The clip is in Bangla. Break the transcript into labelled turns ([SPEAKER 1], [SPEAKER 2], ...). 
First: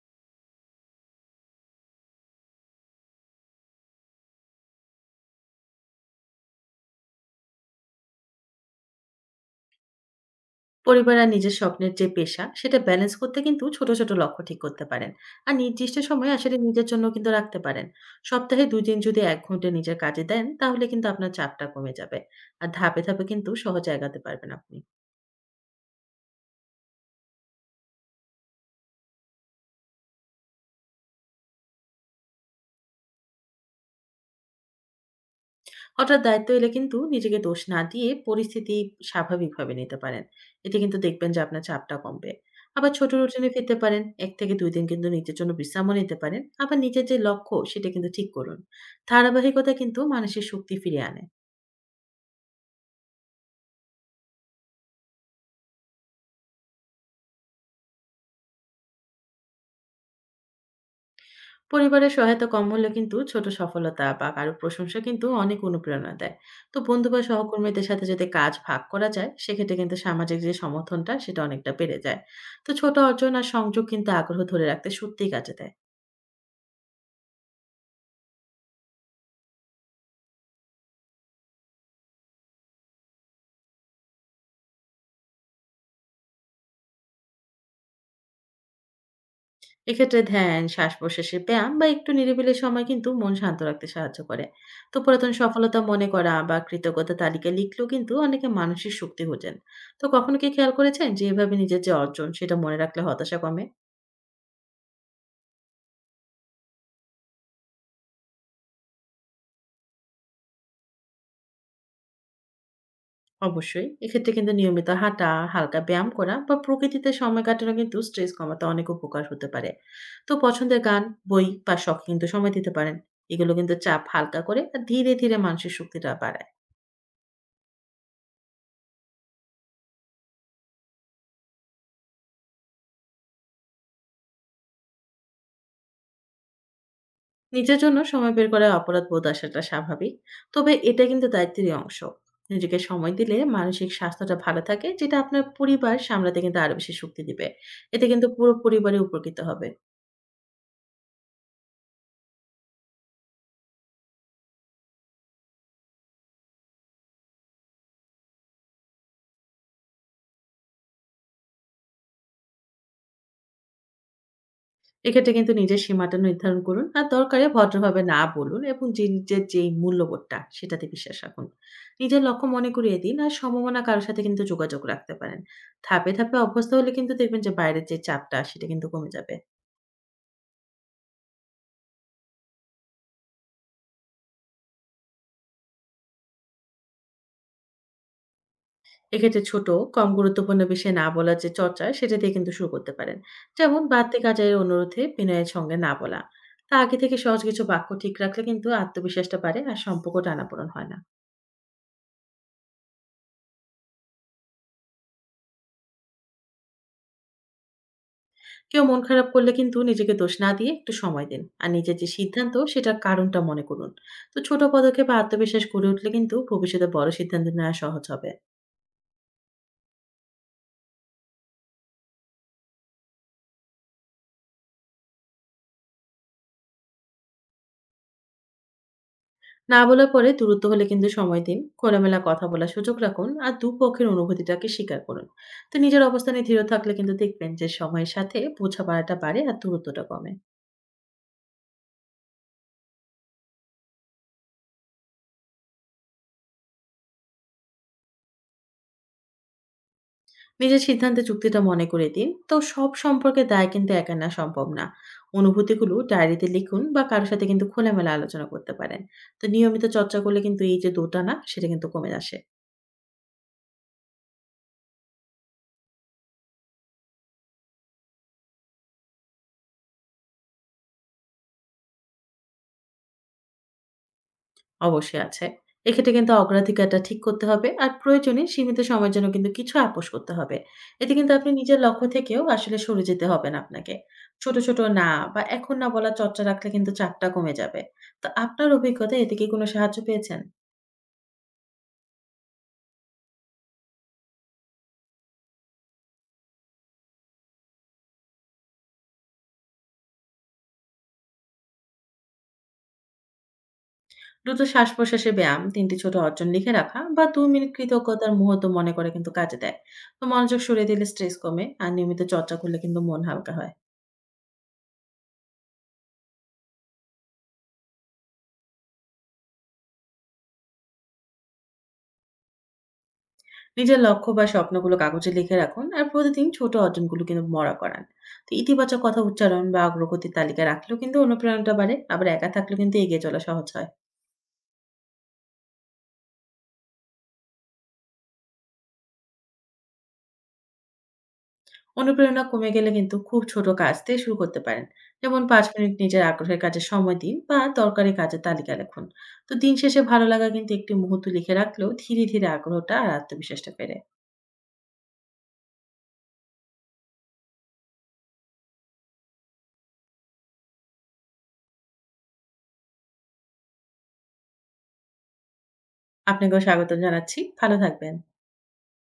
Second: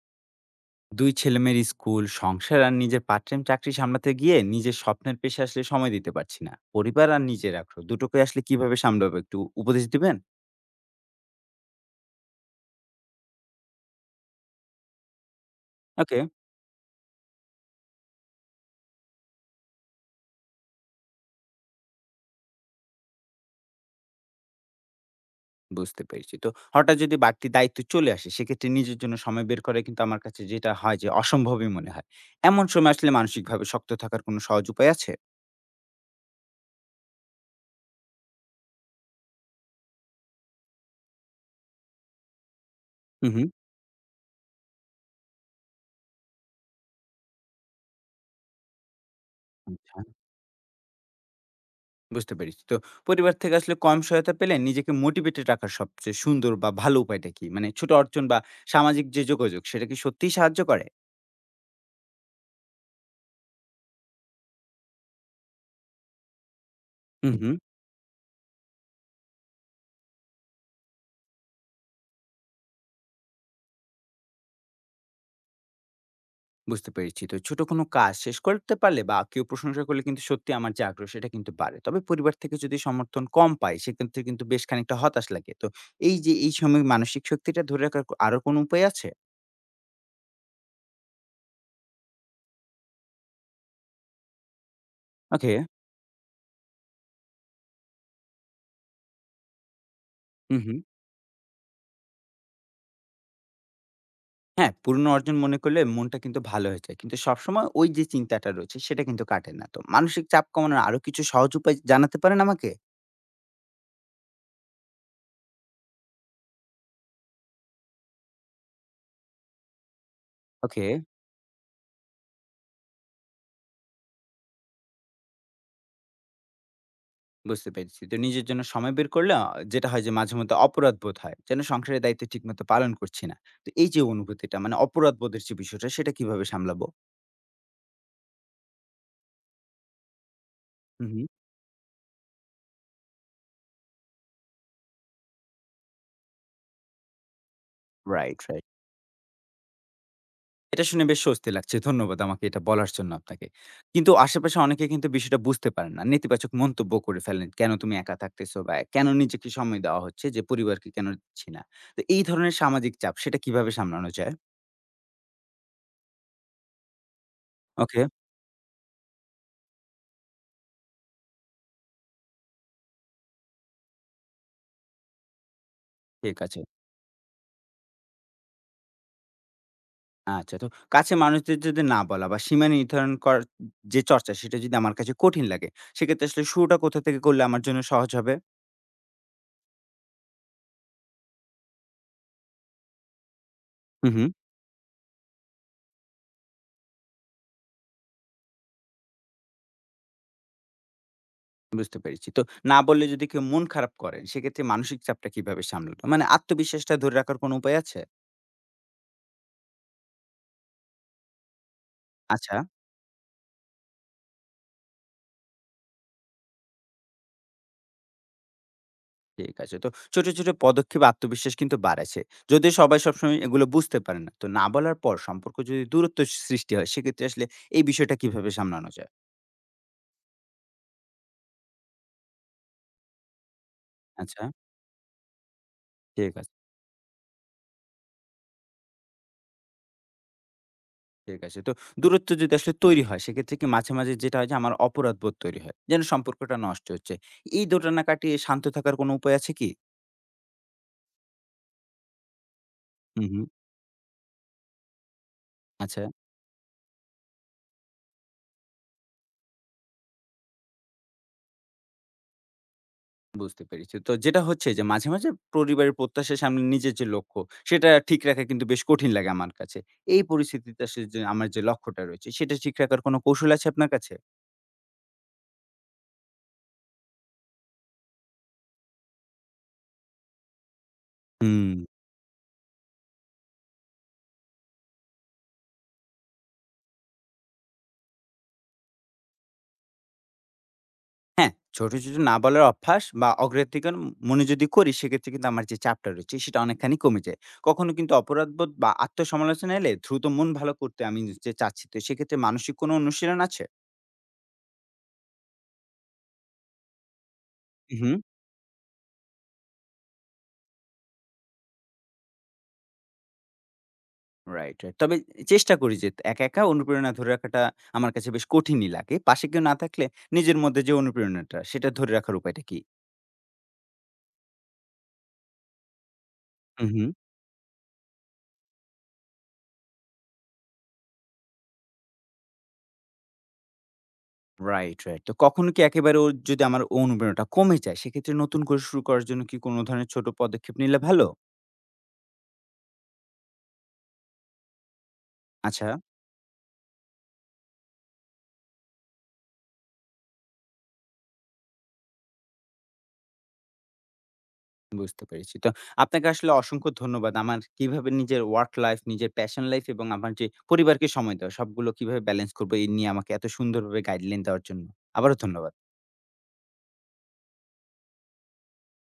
[SPEAKER 1] দুই ছেলেমেয়ের স্কুল সংসার আর নিজের পার্ট টাইম চাকরি সামলাতে গিয়ে নিজের স্বপ্নের পেশে আসলে সময় দিতে পারছি না। পরিবার আর নিজের আগ্রহ দুটোকে আসলে কিভাবে সামলাবো, একটু উপদেশ দিবেন।
[SPEAKER 2] পরিবার আর নিজের স্বপ্নের যে পেশা সেটা ব্যালেন্স করতে কিন্তু ছোট ছোট লক্ষ্য ঠিক করতে পারেন। আর নির্দিষ্ট
[SPEAKER 1] ওকে।
[SPEAKER 2] সময় আসলে নিজের জন্য কিন্তু রাখতে পারেন। সপ্তাহে দুই দিন যদি এক ঘন্টা নিজের কাজে দেন তাহলে কিন্তু আপনার চাপটা কমে যাবে। আর ধাপে ধাপে কিন্তু সহজে আগাতে পারবেন আপনি।
[SPEAKER 1] বুঝতে পেরেছি তো। হঠাৎ যদি বাড়তি দায়িত্ব চলে আসে সেক্ষেত্রে নিজের জন্য সময় বের করে কিন্তু আমার কাছে যেটা হয় যে অসম্ভবই মনে হয়। এমন সময় আসলে মানসিকভাবে শক্ত থাকার কোনো সহজ উপায় আছে?
[SPEAKER 2] হঠাৎ দায়িত্ব এলে কিন্তু নিজেকে দোষ না দিয়ে পরিস্থিতি স্বাভাবিকভাবে নিতে পারেন। এতে কিন্তু দেখবেন যে আপনার চাপটা কমবে। আবার ছোট
[SPEAKER 1] হুম হুম।
[SPEAKER 2] রুটিনে ফিরতে পারেন, এক থেকে দুই দিন কিন্তু নিজের জন্য বিশ্রামও নিতে পারেন। আবার নিজের যে লক্ষ্য সেটা কিন্তু ঠিক করুন। ধারাবাহিকতা কিন্তু
[SPEAKER 1] আচ্ছা।
[SPEAKER 2] মানসিক শক্তি ফিরিয়ে আনে।
[SPEAKER 1] বুঝতে পেরেছি তো। পরিবার থেকে আসলে কম সহায়তা পেলে নিজেকে মোটিভেটেড রাখার সবচেয়ে সুন্দর বা ভালো উপায়টা কি, মানে ছোট অর্জন বা সামাজিক যে যোগাযোগ সেটা কি সত্যিই সাহায্য করে?
[SPEAKER 2] পরিবারের সহায়তা কম হলে কিন্তু ছোট সফলতা বা কারো প্রশংসা কিন্তু অনেক অনুপ্রেরণা দেয়। তো বন্ধু বা
[SPEAKER 1] হুম, হুম।
[SPEAKER 2] সহকর্মীদের সাথে যদি কাজ ভাগ করা যায় সেক্ষেত্রে কিন্তু সামাজিক যে সমর্থনটা সেটা অনেকটা বেড়ে যায়। তো ছোট অর্জন আর সংযোগ কিন্তু আগ্রহ ধরে রাখতে সত্যিই কাজে দেয়।
[SPEAKER 1] বুঝতে পেরেছি। তো ছোট কোনো কাজ শেষ করতে পারলে বা কেউ প্রশংসা করলে কিন্তু সত্যি আমার যে আগ্রহ সেটা কিন্তু বাড়ে। তবে পরিবার থেকে যদি সমর্থন কম পাই সেক্ষেত্রে কিন্তু বেশ খানিকটা হতাশ লাগে। তো এই যে এই সময় মানসিক শক্তিটা ধরে রাখার আরো কোনো উপায় আছে?
[SPEAKER 2] এক্ষেত্রে ধ্যান, শ্বাস প্রশ্বাসের ব্যায়াম বা একটু নিরিবিলি সময় কিন্তু মন শান্ত রাখতে সাহায্য করে। তো পুরাতন
[SPEAKER 1] ওকে।
[SPEAKER 2] সফলতা মনে করা বা কৃতজ্ঞতা তালিকা লিখলেও কিন্তু অনেকে মানসিক শক্তি হোজেন। তো কখনো কি
[SPEAKER 1] হুম,
[SPEAKER 2] খেয়াল
[SPEAKER 1] হুম।
[SPEAKER 2] করেছেন যে এভাবে নিজের যে অর্জন সেটা মনে রাখলে হতাশা কমে?
[SPEAKER 1] হ্যাঁ, পুরনো অর্জন মনে করলে মনটা কিন্তু ভালো হয়ে যায়। কিন্তু সবসময় ওই যে চিন্তাটা রয়েছে সেটা কিন্তু কাটে না। তো মানসিক চাপ কমানোর আরো কিছু সহজ উপায় জানাতে পারেন আমাকে?
[SPEAKER 2] অবশ্যই। এক্ষেত্রে কিন্তু নিয়মিত হাঁটা, হালকা ব্যায়াম করা বা প্রকৃতিতে সময় কাটানো কিন্তু স্ট্রেস কমাতে অনেক উপকার হতে পারে। তো পছন্দের
[SPEAKER 1] ওকে।
[SPEAKER 2] গান, বই বা শখে কিন্তু সময় দিতে পারেন। এগুলো কিন্তু চাপ হালকা করে আর ধীরে, ধীরে মানসিক শক্তিটা বাড়ায়।
[SPEAKER 1] বুঝতে পেরেছি। তো নিজের জন্য সময় বের করলে যেটা হয় যে মাঝেমধ্যে অপরাধ বোধ হয়। যেন সংসারের দায়িত্ব ঠিকমতো পালন করছি না। তো এই যে অনুভূতিটা মানে অপরাধ বোধের যে বিষয়টা সেটা কিভাবে সামলাবো?
[SPEAKER 2] নিজের জন্য সময় বের করায় অপরাধবোধ আসাটা স্বাভাবিক। তবে এটা
[SPEAKER 1] হু, হু।
[SPEAKER 2] কিন্তু দায়িত্বেরই অংশ। নিজেকে সময় দিলে মানসিক স্বাস্থ্যটা ভালো থাকে, যেটা আপনার পরিবার সামলাতে কিন্তু আরো বেশি শক্তি দিবে। এতে কিন্তু
[SPEAKER 1] রাইট,
[SPEAKER 2] পুরো
[SPEAKER 1] রাইট।
[SPEAKER 2] পরিবারই উপকৃত হবে।
[SPEAKER 1] এটা শুনে বেশ স্বস্তি লাগছে। ধন্যবাদ আমাকে এটা বলার জন্য আপনাকে। কিন্তু আশেপাশে অনেকে কিন্তু বিষয়টা বুঝতে পারেন না। নেতিবাচক মন্তব্য করে ফেলেন। কেন তুমি একা থাকতেছো বা কেন নিজেকে সময় দেওয়া হচ্ছে যে পরিবারকে কেন দিচ্ছি না। তো এই ধরনের সামাজিক চাপ সেটা কিভাবে সামলানো যায়?
[SPEAKER 2] এক্ষেত্রে কিন্তু নিজের সীমাটা নির্ধারণ করুন আর দরকারে ভদ্রভাবে
[SPEAKER 1] ওকে,
[SPEAKER 2] না বলুন, এবং নিজের যে মূল্যবোধটা সেটাতে বিশ্বাস রাখুন। নিজের লক্ষ্য মনে করিয়ে দিন আর সমমনা কারোর সাথে কিন্তু যোগাযোগ রাখতে পারেন। ধাপে ধাপে
[SPEAKER 1] ঠিক আছে।
[SPEAKER 2] অভ্যস্ত হলে কিন্তু দেখবেন যে বাইরের যে চাপটা সেটা কিন্তু কমে যাবে।
[SPEAKER 1] আচ্ছা। তো কাছের মানুষদের যদি না বলা বা সীমা নির্ধারণ করার যে চর্চা, সেটা যদি আমার কাছে কঠিন লাগে, সেক্ষেত্রে আসলে শুরুটা কোথা থেকে করলে আমার জন্য সহজ হবে?
[SPEAKER 2] এক্ষেত্রে ছোট, কম গুরুত্বপূর্ণ বিষয়ে না বলার যে চর্চা সেটা দিয়ে কিন্তু শুরু করতে পারেন। যেমন
[SPEAKER 1] হুম,
[SPEAKER 2] বাড়তি
[SPEAKER 1] হুম।
[SPEAKER 2] কাজের অনুরোধে বিনয়ের সঙ্গে না বলা। তা আগে থেকে সহজ কিছু বাক্য ঠিক রাখলে কিন্তু আত্মবিশ্বাসটা বাড়ে আর সম্পর্ক টানাপোড়েন হয় না।
[SPEAKER 1] বুঝতে পেরেছি। তো না বললে যদি কেউ মন খারাপ করেন, সেক্ষেত্রে মানসিক চাপটা কিভাবে সামলাবো? মানে আত্মবিশ্বাসটা ধরে রাখার কোনো উপায় আছে?
[SPEAKER 2] কেউ মন খারাপ করলে কিন্তু নিজেকে দোষ না দিয়ে একটু সময় দিন আর নিজের যে সিদ্ধান্ত
[SPEAKER 1] আচ্ছা,
[SPEAKER 2] সেটার কারণটা মনে করুন। তো ছোট পদক্ষেপে আত্মবিশ্বাস গড়ে উঠলে কিন্তু ভবিষ্যতে বড় সিদ্ধান্ত নেওয়া সহজ হবে।
[SPEAKER 1] ঠিক আছে। তো ছোট, ছোট পদক্ষেপ আত্মবিশ্বাস কিন্তু বাড়াচ্ছে। যদিও সবাই সবসময় এগুলো বুঝতে পারে না। তো না বলার পর সম্পর্ক যদি দূরত্ব সৃষ্টি হয়, সেক্ষেত্রে আসলে এই বিষয়টা কিভাবে সামলানো যায়?
[SPEAKER 2] না বলার পরে দূরত্ব হলে কিন্তু সময় দিন, খোলামেলা কথা বলার সুযোগ রাখুন আর দুপক্ষের
[SPEAKER 1] আচ্ছা,
[SPEAKER 2] অনুভূতিটাকে স্বীকার করুন। তো নিজের
[SPEAKER 1] ঠিক
[SPEAKER 2] অবস্থানে
[SPEAKER 1] আছে।
[SPEAKER 2] দৃঢ় থাকলে কিন্তু দেখবেন যে সময়ের সাথে বোঝাপড়াটা বাড়ে আর দূরত্বটা কমে।
[SPEAKER 1] ঠিক আছে। তো দূরত্ব যদি আসলে তৈরি হয়, সেক্ষেত্রে কি মাঝে, মাঝে যেটা হয় যে আমার অপরাধবোধ তৈরি হয়। যেন সম্পর্কটা নষ্ট হচ্ছে। এই দোটানা কাটিয়ে শান্ত থাকার কোনো উপায় আছে কি?
[SPEAKER 2] নিজের সিদ্ধান্তে যুক্তিটা মনে করে দিন, তো সব
[SPEAKER 1] হুম,
[SPEAKER 2] সম্পর্কে
[SPEAKER 1] হুম।
[SPEAKER 2] দায় কিন্তু একা না, সম্ভব না। অনুভূতিগুলো
[SPEAKER 1] আচ্ছা,
[SPEAKER 2] ডায়েরিতে লিখুন বা কারোর সাথে কিন্তু খোলামেলা আলোচনা করতে পারেন। তো নিয়মিত চর্চা করলে কিন্তু এই যে দোটানা সেটা কিন্তু কমে আসে।
[SPEAKER 1] বুঝতে পেরেছি। তো যেটা হচ্ছে যে মাঝে, মাঝে পরিবারের প্রত্যাশার সামনে নিজের যে লক্ষ্য, সেটা ঠিক রাখা কিন্তু বেশ কঠিন লাগে আমার কাছে। এই পরিস্থিতিতে আসলে যে আমার যে লক্ষ্যটা রয়েছে, সেটা ঠিক রাখার কোনো কৌশল আছে আপনার কাছে?
[SPEAKER 2] অবশ্যই আছে। এক্ষেত্রে কিন্তু অগ্রাধিকারটা ঠিক করতে হবে আর প্রয়োজনে সীমিত সময়ের জন্য কিন্তু কিছু আপোষ করতে হবে। এতে কিন্তু আপনি
[SPEAKER 1] হুম।
[SPEAKER 2] নিজের লক্ষ্য থেকেও আসলে সরে যেতে হবে না আপনাকে। ছোট ছোট না বা এখন না বলা চর্চা রাখলে কিন্তু চাপটা কমে যাবে। তো আপনার অভিজ্ঞতা, এতে কি কোনো সাহায্য পেয়েছেন?
[SPEAKER 1] হ্যাঁ, ছোট, ছোট না বলার অভ্যাস বা অগ্রাধিকার মনে যদি করি সেক্ষেত্রে কিন্তু আমার যে চাপটা রয়েছে সেটা অনেকখানি কমে যায়। কখনো কিন্তু অপরাধবোধ বা আত্মসমালোচনা এলে দ্রুত মন ভালো করতে আমি যে চাচ্ছি, তো সেক্ষেত্রে মানসিক কোনো অনুশীলন আছে?
[SPEAKER 2] দ্রুত শ্বাস-প্রশ্বাসের ব্যায়াম, ৩ টি ছোট অর্জন লিখে রাখা বা ২ মিনিট
[SPEAKER 1] উ হুম।
[SPEAKER 2] কৃতজ্ঞতার মুহূর্ত মনে করে কিন্তু কাজে দেয়। তো মনোযোগ সরিয়ে দিলে স্ট্রেস কমে আর নিয়মিত চর্চা করলে কিন্তু মন হালকা হয়।
[SPEAKER 1] Right, right. তবে চেষ্টা করি যে একা, একা অনুপ্রেরণা ধরে রাখাটা আমার কাছে বেশ কঠিনই লাগে। পাশে কেউ না থাকলে নিজের মধ্যে যে অনুপ্রেরণাটা সেটা ধরে রাখার উপায়টা কি?
[SPEAKER 2] নিজের লক্ষ্য বা স্বপ্নগুলো কাগজে লিখে রাখুন আর প্রতিদিন ছোট
[SPEAKER 1] উ হুম।
[SPEAKER 2] অর্জনগুলো কিন্তু মরা করান। তো ইতিবাচক কথা উচ্চারণ বা অগ্রগতির তালিকা রাখলেও কিন্তু অনুপ্রেরণাটা বাড়ে। আবার একা থাকলেও কিন্তু এগিয়ে চলা সহজ হয়।
[SPEAKER 1] Right, right. তো কখনো কি একেবারে যদি আমার অনুপ্রেরণাটা কমে যায় সেক্ষেত্রে নতুন করে শুরু করার জন্য কি কোনো ধরনের ছোট পদক্ষেপ নিলে ভালো?
[SPEAKER 2] অনুপ্রেরণা কমে গেলে কিন্তু খুব ছোট কাজ দিয়ে শুরু করতে পারেন। যেমন পাঁচ
[SPEAKER 1] আচ্ছা।
[SPEAKER 2] মিনিট নিজের আগ্রহের কাজে সময় দিন বা দরকারি কাজের তালিকা লিখুন। তো দিন শেষে ভালো লাগা কিন্তু একটি মুহূর্ত লিখে রাখলেও ধীরে ধীরে আগ্রহটা আর আত্মবিশ্বাসটা বেড়ে।
[SPEAKER 1] বুঝতে পেরেছি। তো আপনাকে আসলে অসংখ্য ধন্যবাদ। আমার কিভাবে নিজের ওয়ার্ক লাইফ, নিজের প্যাশন লাইফ এবং আমার যে পরিবারকে সময় দেওয়া সবগুলো কিভাবে ব্যালেন্স করব এই নিয়ে আমাকে এত সুন্দরভাবে গাইডলাইন দেওয়ার জন্য। আবারও ধন্যবাদ।
[SPEAKER 2] আপনাকেও স্বাগত জানাচ্ছি, ভালো থাকবেন।